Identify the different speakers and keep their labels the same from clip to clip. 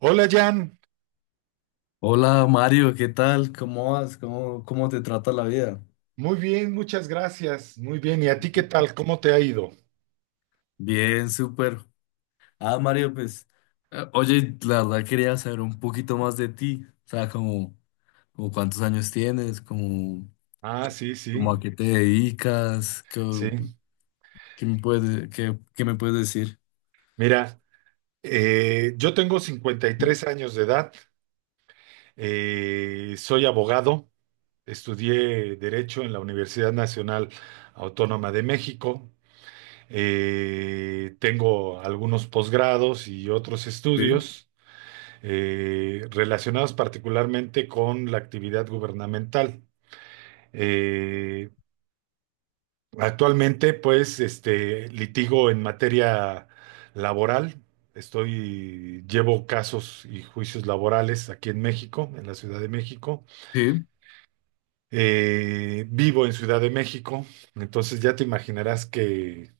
Speaker 1: Hola Jan,
Speaker 2: Hola Mario, ¿qué tal? ¿Cómo vas? ¿Cómo te trata la vida?
Speaker 1: muy bien, muchas gracias, muy bien. ¿Y a ti qué tal? ¿Cómo te ha ido?
Speaker 2: Bien, súper. Ah, Mario, pues, oye, la verdad quería saber un poquito más de ti, o sea, como, como cuántos años tienes, como,
Speaker 1: Ah, sí,
Speaker 2: como
Speaker 1: sí,
Speaker 2: a qué te dedicas, qué,
Speaker 1: sí.
Speaker 2: qué me puedes, qué, qué me puedes decir.
Speaker 1: Mira, yo tengo 53 años de edad, soy abogado, estudié Derecho en la Universidad Nacional Autónoma de México, tengo algunos posgrados y otros
Speaker 2: Sí.
Speaker 1: estudios relacionados particularmente con la actividad gubernamental. Eh, Actualmente, pues, litigo en materia laboral. Llevo casos y juicios laborales aquí en México, en la Ciudad de México.
Speaker 2: Sí.
Speaker 1: Vivo en Ciudad de México, entonces ya te imaginarás que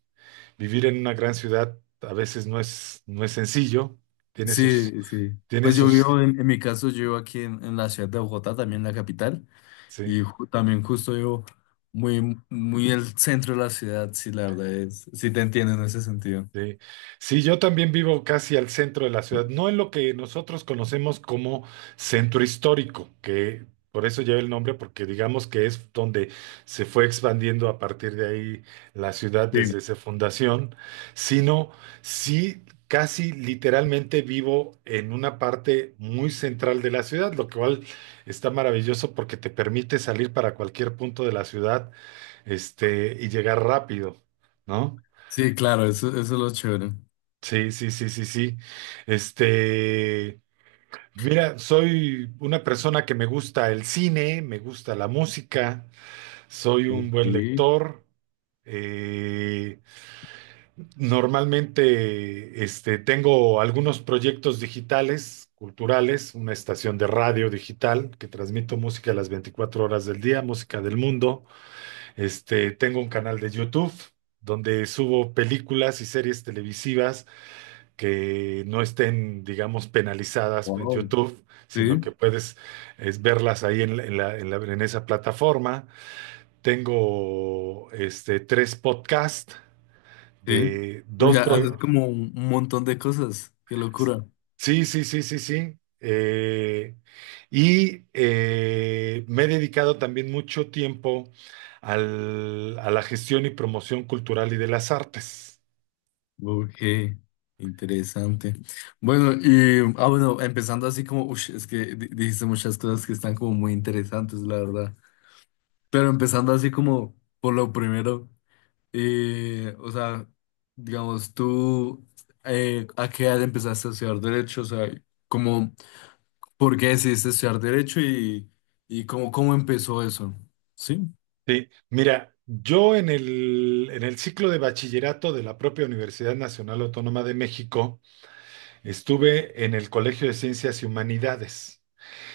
Speaker 1: vivir en una gran ciudad a veces no es, no es sencillo. Tiene sus,
Speaker 2: Sí, sí.
Speaker 1: tiene
Speaker 2: Pues yo
Speaker 1: sus.
Speaker 2: vivo, en mi caso, yo vivo aquí en la ciudad de Bogotá, también la capital,
Speaker 1: Sí.
Speaker 2: y también justo yo muy, muy el centro de la ciudad, sí, la verdad es, sí te entiendo en ese sentido.
Speaker 1: Sí. Sí, yo también vivo casi al centro de la ciudad, no en lo que nosotros conocemos como centro histórico, que por eso lleva el nombre, porque digamos que es donde se fue expandiendo a partir de ahí la ciudad
Speaker 2: Sí.
Speaker 1: desde su fundación, sino sí casi literalmente vivo en una parte muy central de la ciudad, lo cual está maravilloso porque te permite salir para cualquier punto de la ciudad, y llegar rápido, ¿no?
Speaker 2: Sí, claro, eso es lo chévere.
Speaker 1: Sí, sí, sí, sí, sí. Este, Mira, soy una persona que me gusta el cine, me gusta la música, soy un
Speaker 2: Ok,
Speaker 1: buen lector. Eh, Normalmente, tengo algunos proyectos digitales, culturales, una estación de radio digital que transmito música a las 24 horas del día, música del mundo. Tengo un canal de YouTube donde subo películas y series televisivas que no estén, digamos, penalizadas en
Speaker 2: wow.
Speaker 1: YouTube, sino que
Speaker 2: Sí,
Speaker 1: puedes verlas ahí en esa plataforma. Tengo tres podcasts
Speaker 2: sí.
Speaker 1: de
Speaker 2: Uy,
Speaker 1: dos
Speaker 2: ya haces
Speaker 1: pro-
Speaker 2: como un montón de cosas, qué locura.
Speaker 1: sí, sí, sí, sí, sí. Y me he dedicado también mucho tiempo a la gestión y promoción cultural y de las artes.
Speaker 2: Ok, interesante. Bueno, y, ah, bueno, empezando así como, ush, es que dijiste muchas cosas que están como muy interesantes, la verdad. Pero empezando así como por lo primero, o sea, digamos, tú, ¿a qué edad empezaste a estudiar derecho? O sea, como, ¿por qué decidiste estudiar derecho y cómo, cómo empezó eso? ¿Sí?
Speaker 1: Sí, mira, yo en el ciclo de bachillerato de la propia Universidad Nacional Autónoma de México estuve en el Colegio de Ciencias y Humanidades.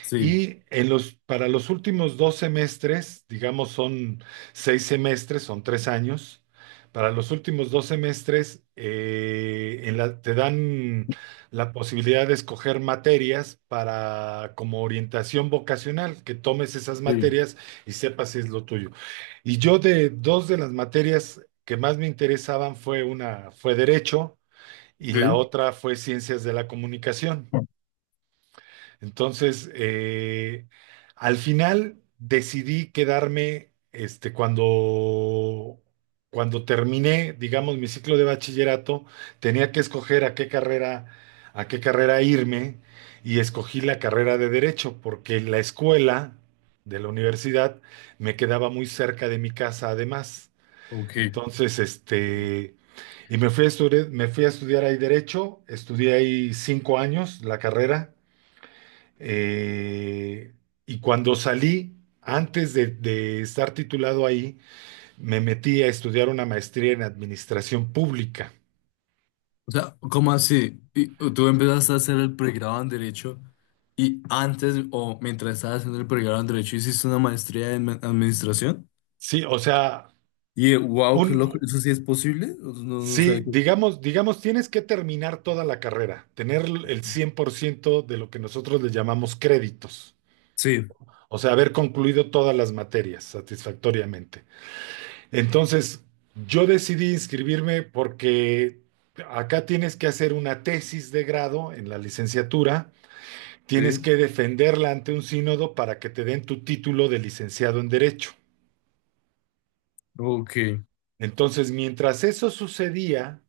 Speaker 2: Sí,
Speaker 1: Y en los, para los últimos 2 semestres, digamos son 6 semestres, son 3 años, para los últimos dos semestres te dan la posibilidad de escoger materias para como orientación vocacional, que tomes esas
Speaker 2: sí,
Speaker 1: materias y sepas si es lo tuyo. Y yo de dos de las materias que más me interesaban fue derecho y la
Speaker 2: sí.
Speaker 1: otra fue ciencias de la comunicación. Entonces, al final decidí quedarme, cuando terminé, digamos, mi ciclo de bachillerato, tenía que escoger a qué carrera, irme y escogí la carrera de Derecho porque la escuela de la universidad me quedaba muy cerca de mi casa además.
Speaker 2: Ok.
Speaker 1: Entonces, y me fui a estudiar ahí Derecho, estudié ahí 5 años la carrera. Eh, y cuando salí, antes de estar titulado ahí, me metí a estudiar una maestría en administración pública.
Speaker 2: O sea, ¿cómo así? Y tú empezaste a hacer el pregrado en derecho y antes o mientras estabas haciendo el pregrado en derecho hiciste una maestría en administración.
Speaker 1: Sí, o sea,
Speaker 2: Y wow,
Speaker 1: un,
Speaker 2: qué loco, ¿eso sí es posible? No, no
Speaker 1: sí,
Speaker 2: sé.
Speaker 1: digamos, tienes que terminar toda la carrera, tener el 100% de lo que nosotros le llamamos créditos,
Speaker 2: Sí,
Speaker 1: o sea, haber concluido todas las materias satisfactoriamente. Entonces, yo decidí inscribirme porque acá tienes que hacer una tesis de grado en la licenciatura. Tienes
Speaker 2: sí,
Speaker 1: que defenderla ante un sínodo para que te den tu título de licenciado en Derecho.
Speaker 2: ok,
Speaker 1: Entonces, mientras eso sucedía,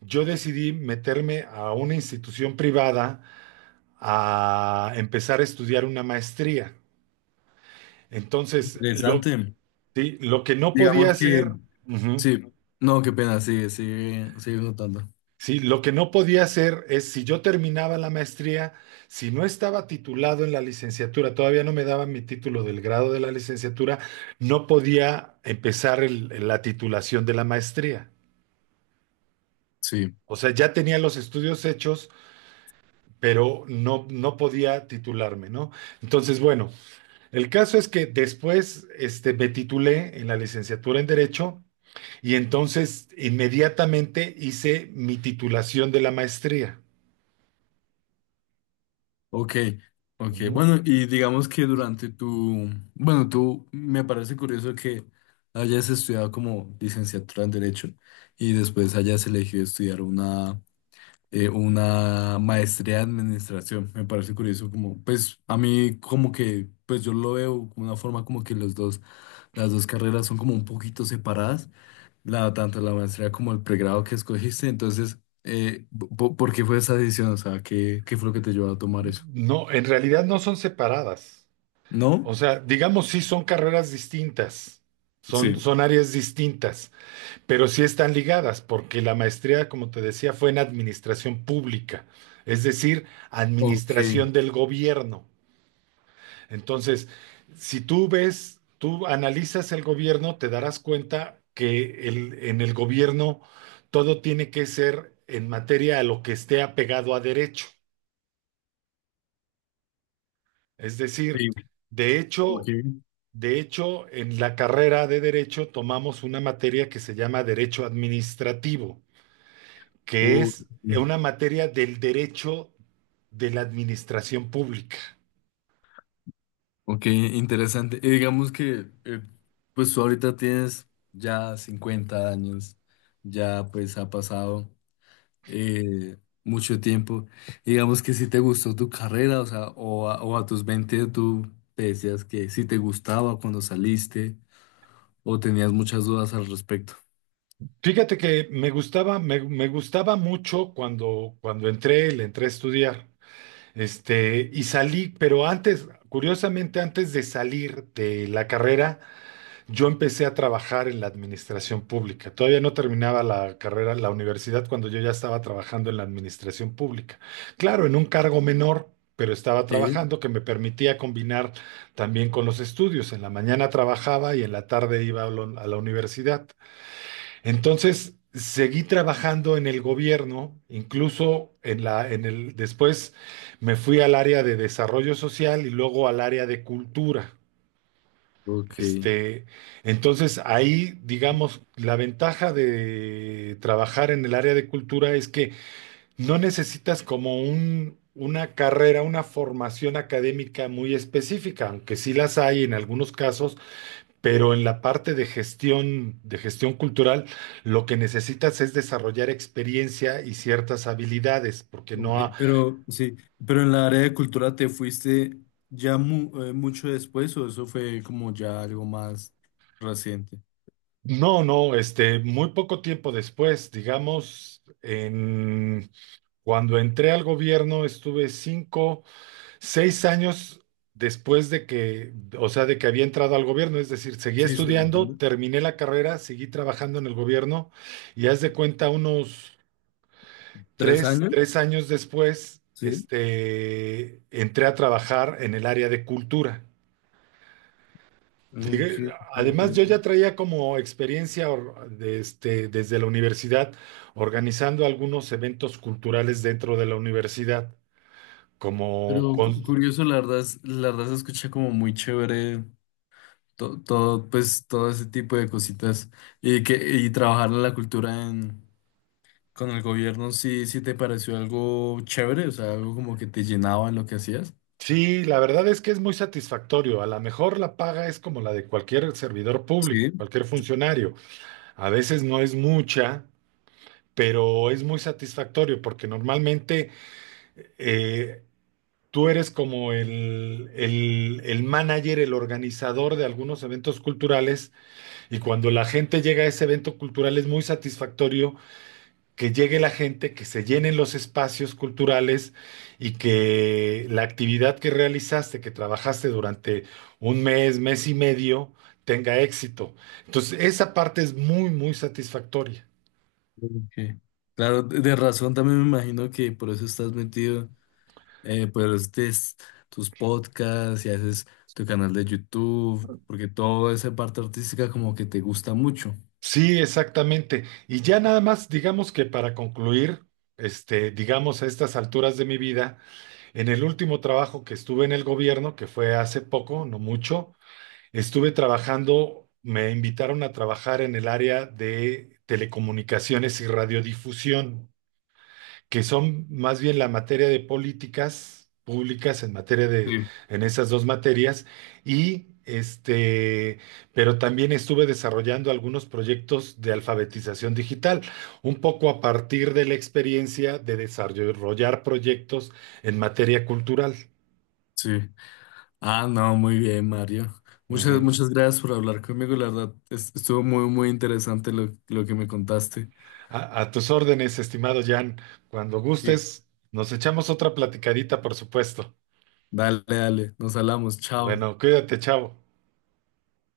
Speaker 1: yo decidí meterme a una institución privada a empezar a estudiar una maestría. Entonces,
Speaker 2: interesante.
Speaker 1: sí, lo que no podía
Speaker 2: Digamos que,
Speaker 1: hacer. Ujú.
Speaker 2: sí, no, qué pena, sigue, sigue, sigue notando.
Speaker 1: Sí, lo que no podía hacer es, si yo terminaba la maestría, si no estaba titulado en la licenciatura, todavía no me daban mi título del grado de la licenciatura, no podía empezar la titulación de la maestría.
Speaker 2: Sí,
Speaker 1: O sea, ya tenía los estudios hechos, pero no, no podía titularme, ¿no? Entonces, bueno, el caso es que después me titulé en la licenciatura en Derecho y entonces inmediatamente hice mi titulación de la maestría.
Speaker 2: ok, ok.
Speaker 1: Ujú.
Speaker 2: Bueno, y digamos que durante tu, bueno, tú me parece curioso que hayas estudiado como licenciatura en Derecho y después hayas elegido estudiar una maestría en Administración. Me parece curioso como, pues a mí como que, pues yo lo veo como una forma como que los dos, las dos carreras son como un poquito separadas la, tanto la maestría como el pregrado que escogiste. Entonces, eh, ¿por qué fue esa decisión? O sea, ¿qué, qué fue lo que te llevó a tomar eso?
Speaker 1: No, en realidad no son separadas.
Speaker 2: ¿No?
Speaker 1: O sea, digamos, sí son carreras distintas, son,
Speaker 2: Sí.
Speaker 1: son áreas distintas, pero sí están ligadas, porque la maestría, como te decía, fue en administración pública, es decir,
Speaker 2: Ok,
Speaker 1: administración del gobierno. Entonces, si tú ves, tú analizas el gobierno, te darás cuenta que en el gobierno todo tiene que ser en materia a lo que esté apegado a derecho. Es decir,
Speaker 2: sí,
Speaker 1: de
Speaker 2: ok.
Speaker 1: hecho, de hecho, en la carrera de Derecho tomamos una materia que se llama Derecho Administrativo, que
Speaker 2: Uh,
Speaker 1: es una materia del derecho de la administración pública.
Speaker 2: ok, interesante. Y digamos que, pues tú ahorita tienes ya 50 años, ya pues ha pasado eh, mucho tiempo. Y digamos que si te gustó tu carrera, o sea, o a tus 20 tú te decías que si te gustaba cuando saliste. ¿O tenías muchas dudas al respecto?
Speaker 1: Fíjate que me gustaba, me gustaba mucho cuando, entré, le entré a estudiar, y salí, pero antes, curiosamente, antes de salir de la carrera, yo empecé a trabajar en la administración pública. Todavía no terminaba la carrera, la universidad, cuando yo ya estaba trabajando en la administración pública. Claro, en un cargo menor, pero estaba
Speaker 2: Sí,
Speaker 1: trabajando que me permitía combinar también con los estudios. En la mañana trabajaba y en la tarde iba a la universidad. Entonces, seguí trabajando en el gobierno, incluso en la, en el, después me fui al área de desarrollo social y luego al área de cultura.
Speaker 2: Ok.
Speaker 1: Este, entonces ahí, digamos, la ventaja de trabajar en el área de cultura es que no necesitas como una carrera, una formación académica muy específica, aunque sí las hay en algunos casos, pero en la parte de gestión cultural, lo que necesitas es desarrollar experiencia y ciertas habilidades, porque
Speaker 2: Ok,
Speaker 1: no,
Speaker 2: pero sí, pero en la área de cultura te fuiste ya mucho después o eso fue como ya algo más reciente.
Speaker 1: no, no. Muy poco tiempo después, digamos, en Cuando entré al gobierno estuve 5, 6 años después de que, o sea, de que había entrado al gobierno, es decir, seguí
Speaker 2: Sí, sí,
Speaker 1: estudiando,
Speaker 2: entiendo.
Speaker 1: terminé la carrera, seguí trabajando en el gobierno y haz de cuenta unos
Speaker 2: ¿Tres
Speaker 1: tres,
Speaker 2: años?
Speaker 1: tres años después,
Speaker 2: Sí,
Speaker 1: entré a trabajar en el área de cultura.
Speaker 2: ok,
Speaker 1: Además, yo
Speaker 2: entiendo.
Speaker 1: ya traía como experiencia desde la universidad organizando algunos eventos culturales dentro de la universidad como
Speaker 2: Pero
Speaker 1: con-
Speaker 2: curioso, la verdad, la verdad se escucha como muy chévere todo, pues todo ese tipo de cositas y que y trabajar en la cultura en con el gobierno sí, sí te pareció algo chévere, o sea, algo como que te llenaba en lo que hacías.
Speaker 1: sí, la verdad es que es muy satisfactorio. A lo mejor la paga es como la de cualquier servidor público,
Speaker 2: Sí.
Speaker 1: cualquier funcionario. A veces no es mucha, pero es muy satisfactorio porque normalmente eh, tú eres como el manager, el organizador de algunos eventos culturales y cuando la gente llega a ese evento cultural es muy satisfactorio que llegue la gente, que se llenen los espacios culturales y que la actividad que realizaste, que trabajaste durante un mes, mes y medio, tenga éxito. Entonces, esa parte es muy, muy satisfactoria.
Speaker 2: Ok. Claro, de razón también me imagino que por eso estás metido, pues tus podcasts y haces tu canal de YouTube, porque toda esa parte artística como que te gusta mucho.
Speaker 1: Sí, exactamente. Y ya nada más, digamos que para concluir, digamos a estas alturas de mi vida, en el último trabajo que estuve en el gobierno, que fue hace poco, no mucho, me invitaron a trabajar en el área de telecomunicaciones y radiodifusión, que son más bien la materia de políticas públicas en materia de,
Speaker 2: Sí.
Speaker 1: en esas dos materias, y pero también estuve desarrollando algunos proyectos de alfabetización digital, un poco a partir de la experiencia de desarrollar proyectos en materia cultural.
Speaker 2: Sí. Ah, no, muy bien, Mario. Muchas,
Speaker 1: Ujú.
Speaker 2: muchas gracias por hablar conmigo, la verdad, estuvo muy, muy interesante lo que me contaste.
Speaker 1: A tus órdenes, estimado Jan. Cuando
Speaker 2: Sí.
Speaker 1: gustes, nos echamos otra platicadita, por supuesto.
Speaker 2: Dale, dale, nos hablamos, chao.
Speaker 1: Bueno, cuídate, chavo.